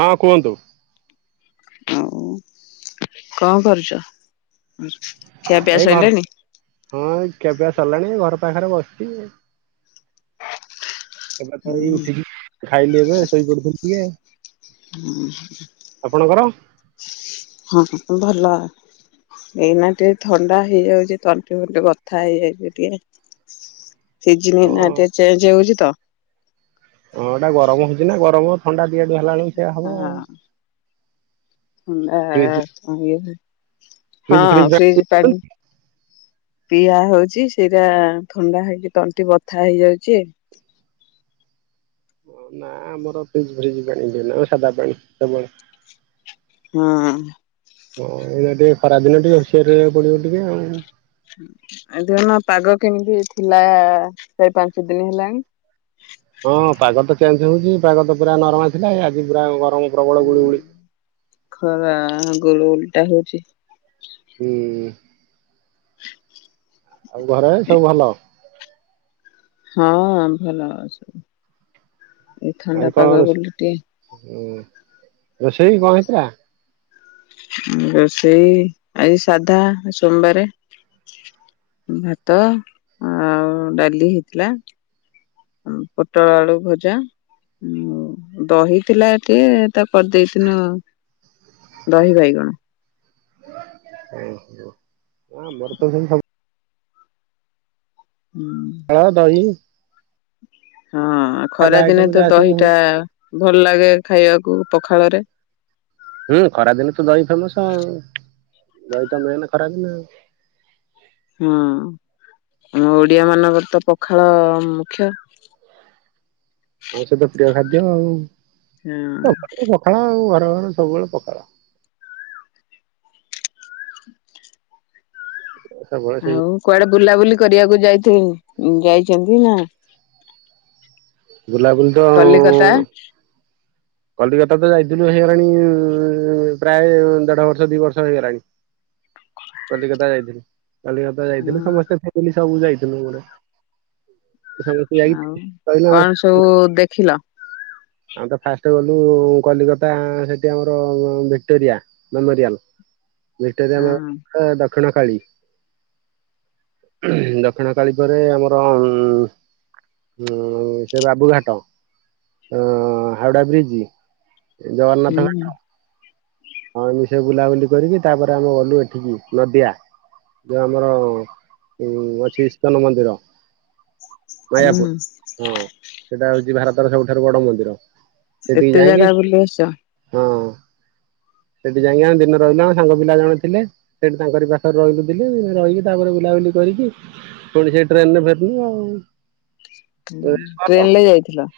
ହଁ କୁହନ୍ତୁ। ଉଁଉଁଉଁ କଣ କରୁଚ? ଏଇ ଘର୍ ହଁ ଖିଆପିଆ ସାରିଲାଣି ଘର୍ ପାଖରେ ବସିଛି ଏବେ ତ ଏଇ ହୁଁ ଉଠିକି ଖାଇଲି ଏବେ ଶୋଇପଡିଥିଲି ଟିକେ ହୁଁ ହୁଁ ଆପଣଙ୍କର ହଁ ଭଲ, ଏଇନା ଟିକେ ଥଣ୍ଡା ହେଇଯାଉଛି ତଣ୍ଟିଫଣ୍ଟି ବଥା ହେଇଯାଇଛି ଟିକେ ସିଜିନି ହଁ ଏଇନା ଟିକେ ଚେଞ୍ଜ୍ ହଉଛି ତ ହଁ ଏଟା ଗରମ ହଉଛି ନା ଗରମ ଥଣ୍ଡା [unintelligible] ହେଲା ବେଳକୁ ସେଇଆ ହବ ହଁ ଆଉ ଫ୍ରିଜ [inaudible] ହଁ ଫ୍ରିଜ ପାଣି ଫ୍ରିଜ ପା ପିଆ ହଉଛି। [unintelligible] ସେଇଟା ଥଣ୍ଡା ହେଇଛି ତଣ୍ଟି ବଥା ହେଇଯାଉଛି। ନା ଆମର ଫ୍ରିଜ ଫ୍ରିଜ ପାଣି ଦିଏ ନା ସାଧା ପାଣି କେବଳ। ହଁ। ହଁ ଏଇ ଟିକେ ଖରାଦିନ ଟିକେ ହୁସିଆର ରହିବାକୁ ପଡିବ ଟିକେ ଆଉ। [unintelligible] ପାଗ କେମିତି ଥିଲା ଶେ ପାଞ୍ଚ ଦିନ ହେଲାଣି। ହଁ ପାଗ ତ ଚେଞ୍ଜ ହଉଛି ପାଗ ତ ପୁରା ନରମା ଥିଲା ଆଜି ପୁରା ଗରମ ପ୍ରବଳ ହଁ ଗୁଳିଗୁଳି ଖରା। ଗୋରୁ ଉଲଟା ହଉଛି। ହୁଁ। ଆଉ ଘରେ ସବୁ ଭଲ। ହଁ ଭଲ ସ ଏଇ ଆଜି ଥଣ୍ଡା କଣ ପାଗ ବୋଲି ଟେ ରୋଷେଇ ରୋଷେଇ କଣ ହେଇ ଥିଲା। ରୋଷେଇ ଆଜି ସାଧା ସୋମବାରେ ଭାତ ଆଉ ଡାଲି ହେଇଥିଲା। ପୋଟଳ ଆଳୁ ଭଜା ଦହି ଥିଲା ଟିକେ ତା କରିଦେଇଥିନୁ ଦହି ବାଇଗଣ। ଓହୋ ମୋର ତ ସେ ହୁଁ ପଖାଳ ଦହି ହଁ ଖରା ସାଧା ଦିନେ ଆଇଟମ ତ ଯାହା ସବୁ ଦହିଟା ହଉଛି। ଭଲ ଲାଗେ ଖାଇବାକୁ ପଖାଳରେ। ହୁଁ ଖରାଦିନେ ତ ଦହି ଫେମସ ଆଉ ଦହି ତ ମିଳେନି ଖରାଦିନ ଆଉ। ହଁ ଆମ ଓଡିଆ ମାନଙ୍କର ତ ପଖାଳ ମୁଖ୍ୟ। ମାଉଷ ତ ପ୍ରିୟ ଖାଦ୍ୟ ଆଉ। ହଁ [unintelligible] ପଖାଳ ଆଉ। ତ ସବୁବେଳେ ପଖା ସବୁବେଳେ ସେଇ ଆଉ କୁଆଡେ ବୁଲାବୁଲି କରିବାକୁ ଯାଇଥିଲି ଯାଇଛନ୍ତି ନା। ବୁଲାବୁଲି ତ କଲିକତା କଲିକତା ତ ଯାଇଥିଲ। ହେଇଗଲାଣି ଇ ପ୍ରାୟ ଦେଢ ବର୍ଷ ଦି ବର୍ଷ ହେଇଗଲାଣି କଲିକତା ଯାଇଥିଲି। କଲିକତା ହଁ ଯାଇଥିଲି ସମସ୍ତେ [unintelligible] ସବୁ ଯାଇ ଥିଲୁ ଗୁଡେ। ସମସ୍ତେ ଯାଇ କହିଲୁ ଆମର ଯୋଉ [inaudible] ଦେଖିଲ? ଆମ ତ ଫାଷ୍ଟ ଗଲୁ କଲିକତା ସେଠି ଆମର ଭିକ୍ଟୋରିଆ ମେମୋରିଆଲ। ଭିକ୍ଟୋରିଆ ହଁ ମେମୋରିଆଲ ତାକୁ ଦକ୍ଷିଣ କାଳୀ ଓହୁ ଦକ୍ଷିଣ କାଳୀ ଆମର ଉ ଉ ସେ ବାବୁଘାଟ। ଅ ହାଉଡା ବ୍ରିଜ। ହୁଁ। ହଁମ ସେଇ ବୁଲାବୁଲି କରିକି ତାପରେ ଆମେ ଗଲୁ ଏଠିକି ନଦିଆ ଯୋଉ ଆମର ଉ ଅଛି ଇସ୍କନ ମନ୍ଦିର। ହୁଁ ମାୟାପୁର ହଁ। ସେଇଟା ହଉଛି ଭାରତର ସବୁଠାରୁ ବଡ ମନ୍ଦିର। ସେଠିକି ଏତେ ଯାଇକି ଜାଗା ବୁଲି ଆସିଛ। ହଁ ସେଠି ଯାଇକି ଆମେ ଦିନେ ରହିଲା ସାଙ୍ଗ ପିଲା ଜଣେ ଥିଲେ ସେଠି ତାଙ୍କରି ପାଖରେ ରହି [unintelligible] କିଥିଲେ ଦିନ ରହିକି ତାପରେ ବୁଲାବୁଲି କରିକି ପୁଣି ସେ ଟ୍ରେନରେ ଫେରିଲୁ ଆଉ। ଟ୍ରେନ ରେ ଯାଇଥିଲ?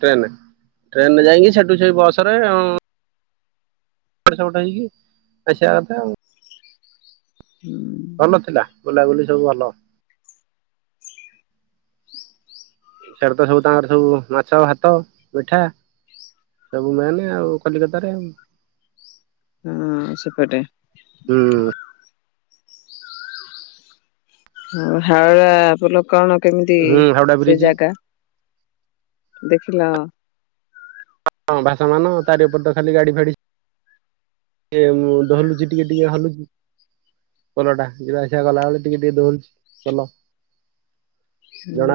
ଟ୍ରେନରେ ଟ୍ରେନରେ ଯାଇକି ସେଠୁ ସେଇ ବସ ରେ ଉଁ। ଏପଟ ସେପଟ ହେଇକି ଆସିବା କଥା। ହୁଁ ଭଲ ଥିଲା ବୁଲାବୁଲି ସବୁ ଭଲ। ସେଟା ତ ସବୁ ତାଙ୍କର ସବୁ ମାଛ ଭାତ ମିଠା ସବୁ ମେନ ଆଉ କଲିକତାରେ। ହଁ ସେପଟେ। ହୁଁ [unintelligible] କେମିତି ହୁଁ ହାଉଡା ସେ ବ୍ରିଜ ଜାଗା? ଦେଖିଲ? ହଁ ହଁ ବାସ ମାନ ତାରି ଉପରେ ତ ଖାଲି ଗାଡ଼ି ଫାଡ଼ି ଈ ଦୋହଲୁଛି ଟିକେ ଟିକେ ହଲୁଛି ପୋଲଟା ଯିବା ଆସିବା କଲାବେଳେ ଟିକେ ଟିକେ ଦୋହଲୁଛି ପୋଲ। ହୁଁ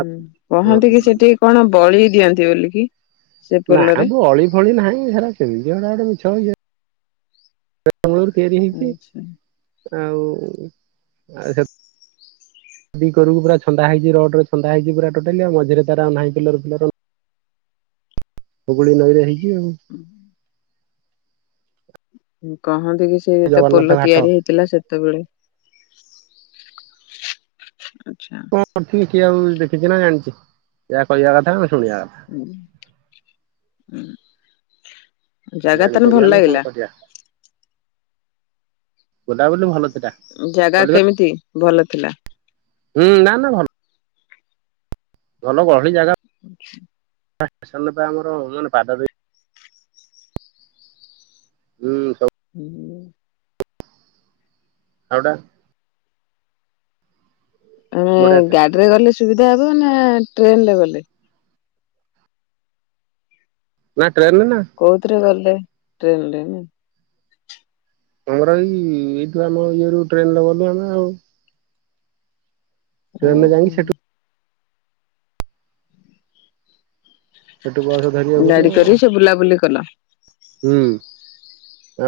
କହନ୍ତି କି ସେଠିକି କଣ ବଳି ି ଆନ୍ତି ବଲ କିି ନା ବଳି ଫଳି ନାହିଁ ସେରା କେମିତି ଗୁଡା ଗୋଟେ ମିଛ [unintelligible] ମୂଲରୁ ତିଆରି ହେଇଛି। ଆଚ୍ଛା। ଆଉ ଆ ଦି କରକୁ ପୁରା ଛନ୍ଦା ହେଇଛି ରଡରେ ଛନ୍ଦା ହେଇଛି ପୁରା ଟୋଟାଲି ଆଉ ମଝିରେ ତାରା ନାହିଁ ପିଲର୍ ହୁଗୁଳି ନଈରେ ହେଇ ହୁଁ। [unintelligible] [unintelligible] ସେ ଯେତେ ଜଗନ୍ନାଥ ପୋଲ ଘାଟ ତିଆରି ହେଇଥିଲା ସେ ସେତେବେଳେ ଆଚ୍ଛା। କଣ କରଥିବେ କିଏ ଆଉ ଦେଖିଛି ନା ଜାଣିଛି ଯାହା କହିବା କଥା କ ହୁଁ ହୁଁ। ଜାଗା ତା ହେଲେ ଭଲ ଲାଗିଲା? ବୁଲା ବୁଲି ଭଲ ଥି ଜାଗା କେମିତି? ଭଲ ଥିଲା। ହୁଁ ନା ନା ଭଲ। ଭଲ ଗହଳି ଜାଗା। [inaudible] ହେ ସେଲେପେ ଆମର ମାନେ ପାଦା ବି ହୁଁ ହୁଁ। ଆଉଟା ଆମେ ବଢିଆ ଥିଲା ଗାଡିରେ ଗଲେ ସୁବି [unintelligible] ନା ଟ୍ରେନରେ ଗଲେ? [unintelligible] କଉଥିଲରେ ଗଲ ହେ ଟ୍ରେନରେ ଆମର ଏଇ ଏଇଠୁ ଆମ ଇଏ ରୁ ଟ୍ରେନରେ ଗଲୁ ଆମେ ଆଉ। ଟ୍ରେନରେ ଯାଇକି ଓହୋ। ସେଠୁ ସେଠୁ ବସ ଧରିବାକୁ ପଡିବ ଗାଡି କରି ସେ ବୁଲାବୁଲି କଲ? ହୁଁ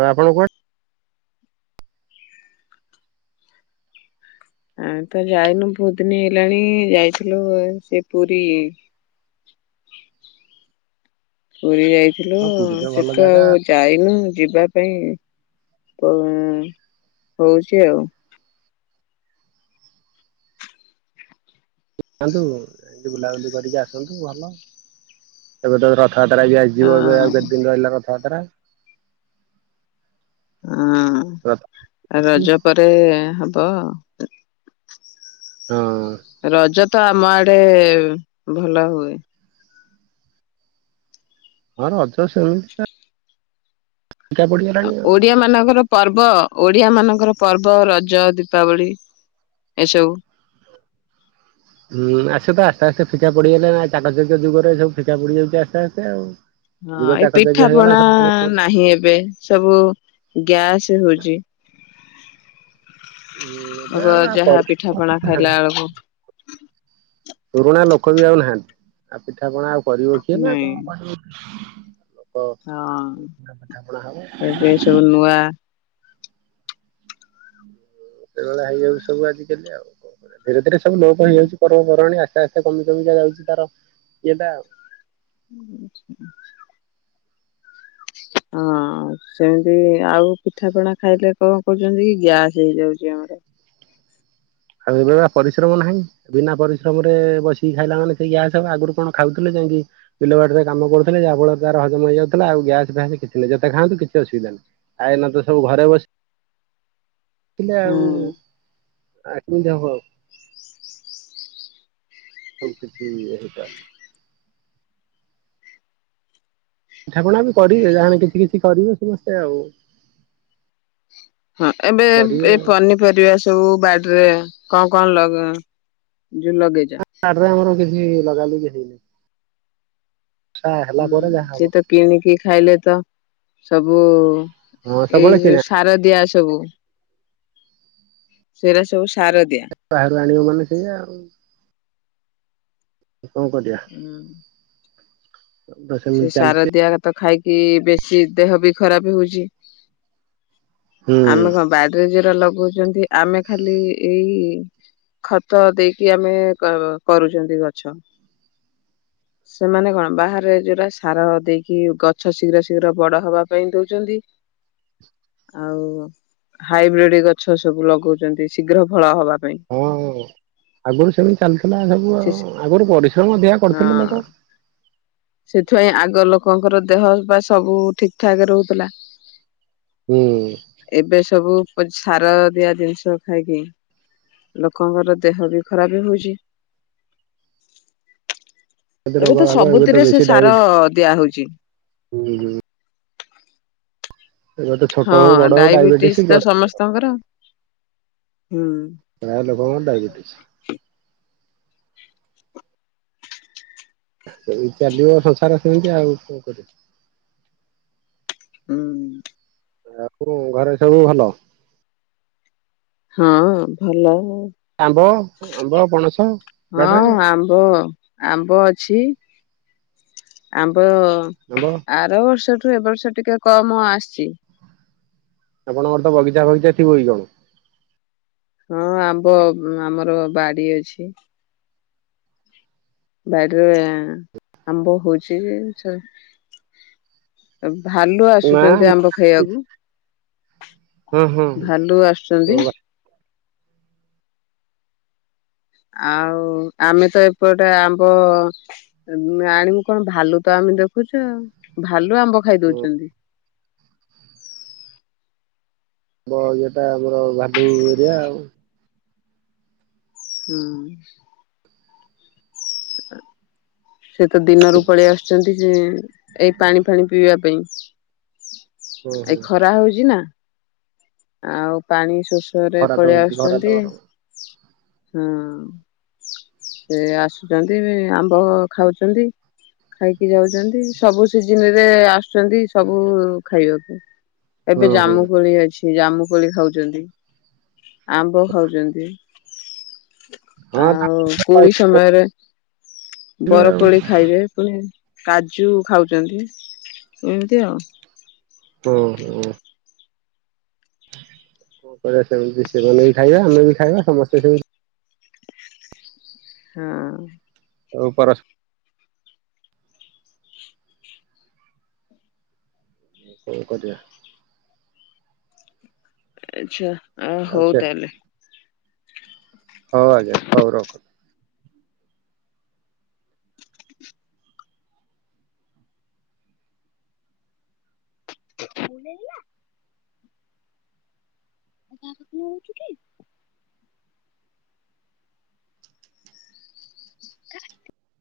ଆପଣ କୁଆ ଆମ ତ ଯାଇନୁ ବହୁତ ଦିନ ହେଲାଣି ଯାଇଥିଲୁ ସେ ପୁରୀ ପୁରୀ ଯାଇ ଥିଲୁ ହଁ ପୁରୀ ତ ଭଲ ସେଠୁ ଜାଗା ଆଉ ଯାଇନୁ ଯିବା ପାଇଁ କଉ ହଉଛି ଆଉ। ଯାନ୍ତୁ ବୁଲାବୁଲି କରିକି ଆସନ୍ତୁ ଭଲ ଏବେ ତ ପୁରା ରଥଯାତ୍ରା ଆସିଯିବ ଏବେ ହଁ ଆଉ କେତେ ଦିନ ରହିଲା ରଥଯାତ୍ରା ରଥ ହଁ ରଜ ପରେ ହବ ତ ହଁ ରଜ ତ ଆମ ଆଡେ ଭଲ ହୁଏ। ହଁ ରଜ ସେମି ଫିକା ପଡ଼ିଗଲାଣି ଆଉ। ଓଡିଆ ମାନଙ୍କର ପର୍ବ ଓଡିଆ ମାନଙ୍କର ପର୍ବ ରଜ ଦୀପାବଳି ଏସବୁ ହୁଁ ଆସ ତ ଆସ୍ତେ ଆସ୍ତେ ଫିକା ପଡିଗଲେ ନା ଚାକଚକ ଯୁଗରେ ସବୁ ଫିକା ପଡିଯାଉଛି ଆସ୍ତେ ଆସ୍ତେ ଆଉ। ଯୁଗ ହଁ ଏ ଚାକଚକ୍ୟ ହେଇଗଲା ପିଠାପଣା ସବୁ ନାହିଁ ଏବେ ସବୁ ଗ୍ୟାସ ହଉଛି। ଏବେ ଆଗ ଆଉ ଆଉ ଯାହା କରି ପିଠାପଣା ଖାଇଲା ବେଳକୁ ପୁରୁଣା ଲୋକ ବି ଆଉ ନାହାନ୍ତି। ଆ ପିଠା ପିଠା ପଣା ଆଉ କରିବ କିଏ ନା ନାଇଁ କଣ କରିବ କିଏ। ହଁ ପିଠାପଣା ହବ ଏବେ ସବୁ ନୂଆ ସେଇଭଳିଆ ହେଇଯାଉଚି ସବୁ ଆଜିକାଲି ଆଉ କଣ କରିବା ଧୀରେ ଧୀରେ ସବୁ ଲୋପ ହେଇଯାଉଚି ପର୍ବପବାଣି ଆସ୍ତେ ଆସ୍ତେ କମି କମିିକା ଯାଉଛି ତାର ଇଏଟା ଆଉ [inaudible] ହଁ ସେମିତି ଆଉ ପିଠା ପଣା ଖାଇଲେ କଣ କରୁଛନ୍ତି କି ଗ୍ୟାସ୍ ହେଇଯାଉଛି ଆମର ଆଉ ଏବେ ବା ପରିଶ୍ରମ ନାହିଁ ବିନା ପରିଶ୍ରମରେ ଏ ବସିକି ଖାଇଲା ମାନେ ସେଇ ଗ୍ୟାସ୍ ହେବ ଆଗରୁ କଣ ଖାଉଥିଲେ ଯାଇକି ବିଲବାଡ଼ିରେ କାମ କରୁଥିଲେ ଯାହାଫଳରେ ତାର ହଜମ ହେଇଯାଉଥିଲା ଆଉ ଗ୍ୟାସ୍ ଫ୍ୟାସ୍ କିଛି ନାହିଁ ଯେତେ ଖାଆନ୍ତୁ କିଛି ଅସୁବିଧା ନାହିଁ ଆ ଏଇନେତ ସବୁ ଘରେ ବସି ଥିଲେ ଆଉ ହୁଁ ଆ କେମତି ହବ ଆଉ ସବୁ କିିଛି ହେଇଟା ପିଠା ପଣା ବି କରିବେ ଯାହାଲେ କିଛି କିଛି କରିବେ ସମସ୍ତେ ଆଉ। ହଁ ଏବେ କରିବେ ଏ ଆଉ ପନିପରିବା ସବୁ ବାଡିରେ କଣ କଣ ଲଗେଇ ଯୋଉ ଲଗେଇଚ? ବା ବାଡି ରେ ଆମର କି ଛି ଲଗା ଲଗି ହେଇନି। ବର୍ଷା ହେଲା ହୁଁ ପରେ ଯାହା ହବ ସେଏ ତ କିଣିକି ଖାଇଲେ ତ ସବୁ ହଁ ଏଇ ସବୁବେଳେ କିଣା ଯୋଉ ସାରଦିଆ ଜି ସବୁ ସେର ସବୁ ସାର ଦିଆ। ବାହାରୁ ଆଣିବ ମାନେ ସେୟା କଣ କରିବ। ସେ ସାର ଦିଆ ତ ଖାଇକି। କି ବେଶି ଦେହ ବି ଖରାପ ହଉଛି। ହୁଁ ଆମେ କଣ ବାଇରେ ଯେ ଲଗଉଛନ୍ତି ଆମେ ଖାଲି ଏଇ ଖତ ଦେଇକି ଆମେ କର କରୁଛନ୍ତି ଗଛ ସେମାନେ କଣ ବାହାରେ ପା ସାର ଦେଇକି ଗଛ ଶୀଘ୍ର ଶୀଘ୍ର ବଡ ହବା ପାଇଁ ଦଉଛନ୍ତି ଆଉ ହାଇବ୍ରିଡ ଗଛ ସବୁ ଲଗଉଛନ୍ତି ଶୀଘ୍ର ଫଳ ହବା ପା ହଁ ଆଗରୁ ସେମିତି ଚାଲିଥିଲା ସବୁ ସେ ଆଉ ଆଗରୁ ପରିଶ୍ରମ ଅଧିକା କରୁଥିଲେ ହଁ ଲୋକ। ସେଥିପାଇଁ ଆଗ ଲୋକଙ୍କର ଦେହ ପା ସବୁ ଠିକ ଠାକ ରହୁଥିଲା। ହୁଁ ଏବେ ସବୁ [unintelligible] ସାର ଦିଆ ଜିନିଷ ଖାଇକି ଲୋକଙ୍କର ଦେହ ବି ଖରାପ ହଉଛି। ସେ ରୋଗ ବାଗ ଇଏ ଥିରେ ସେ ସାର ଦିଆ ହଉଛି। ହୁଁ ଏବେ ତ ଛୋଟ ହଁ ହଉ ବଡ ହଉ ଡାଇବେଟିସ୍ ଡାଇବେଟିସ ତ ସମସ୍ତଙ୍କର। ହୁଁ ପ୍ରାୟ ଲୋକଙ୍କର ଡାଇବେଟିସ୍। ଚାଲିବ ସଂସାର ସେମିତି ଆଉ କଣ କରିବା। ହୁଁ। ଆକୁର ଘରେ ସବୁ ଭଲ? ହଁ ଭଲ ଉ। ଆମ୍ବ ଆମ୍ବ ପଣସ ବାଡିରେ ହଁ ଆମ୍ବ ଆମ୍ବ ଅଛି। ଆମ୍ୱ ର ଆମ୍ବ ଆର ବର୍ଷ ଠୁ ଠୁ ଏ ବର୍ଷ ଟିକେ କମ ଆସିଛି। ଆପଣଙ୍କର ତ ବଗିଚା ଫଗିଚା। ଥିବ କି କଣ। ହଁ ଆମ୍ବ ଆମର ବାଡି ଅଛି। ବାଡିରେ ଆମ୍ବ ହଉଛି ଚ ଅ ଭାଲୁ ନା ହଁ ଆସୁଛନ୍ତି ଆମ୍ବ ଖାଇବାକୁ ହଁ ଭାଲୁ ଆସୁଛନ୍ତି। ଆଉ ଆମେ ତ ଏପଟେ ଆମ୍ବ ମ ଆଣିବୁ କଣ ଭାଲୁ ତ ଆମେ ଦେଖୁଛୁ ଆଉ ଭାଲୁ ଆମ୍ବ ଖାଇଦଉଛନ୍ତି। ଆମ୍ୱ ଇଏଟା ଆମର ଭାଲୁ ଏରିଆ ଆଉ। ହୁଁ। ଆ। ସେ ତ ଦିନରୁ ପଳେଇ ଆସୁଛନ୍ତି କି ଯେ ଏଇ ପାଣି ଫାଣି ପିଇବା ପାଇଁ। ହଁ ଏ ହଁ ଖରା ହଉଛି ନା। ଆଉ ପାଣି। ଶୋଷରେ ଖରା ତ ପଳେଇ ହଉଛି ଖରା ତ ଆସୁଛନ୍ତି। ଗରମ ହଁ ସେ ଆସୁଛନ୍ତି ବି ଆମ୍ବ। ଖାଉଛନ୍ତି ଖାଇକି ଯାଉଛନ୍ତି ସବୁ ସିଜିନି ରେ ଆସୁ ଆସୁଛନ୍ତି ସବୁ ଖାଇବାକୁ। ଏବେ ହଁ ହଁ ଜାମୁ କୋଳି ଅଛି। ଜାମୁକୋଳି ଖାଉଛନ୍ତି ଆମ୍ବ ଖାଉଛନ୍ତି। ହଁ ଆଉ କୋଳି ସମୟରେ। ଖାଇବେ ଆଉ ବରକୋଳି ଖାଇବେ ପୁଣି। କାଜୁ ଖାଉଛନ୍ତି ଏମିତି ଆଉ। ଓ ହୋ। କଣ କରିବା ସେମିତି ସେମାନେ ବି ଖାଇଆ ଆମେ ବି ଖାଇଆ ସମସ୍ତେ ସେମିତି। ହଁ। ଆଉ ପରସ। ରୋଷଇ କରିବା। ଆଚ୍ଛା। ଆ ଆଉ ହଉ ତାହେଲେ। ହଉ ଆଜ୍ଞା ହଉ ରଖ। [unintelligible] [unintelligible] [inaudible]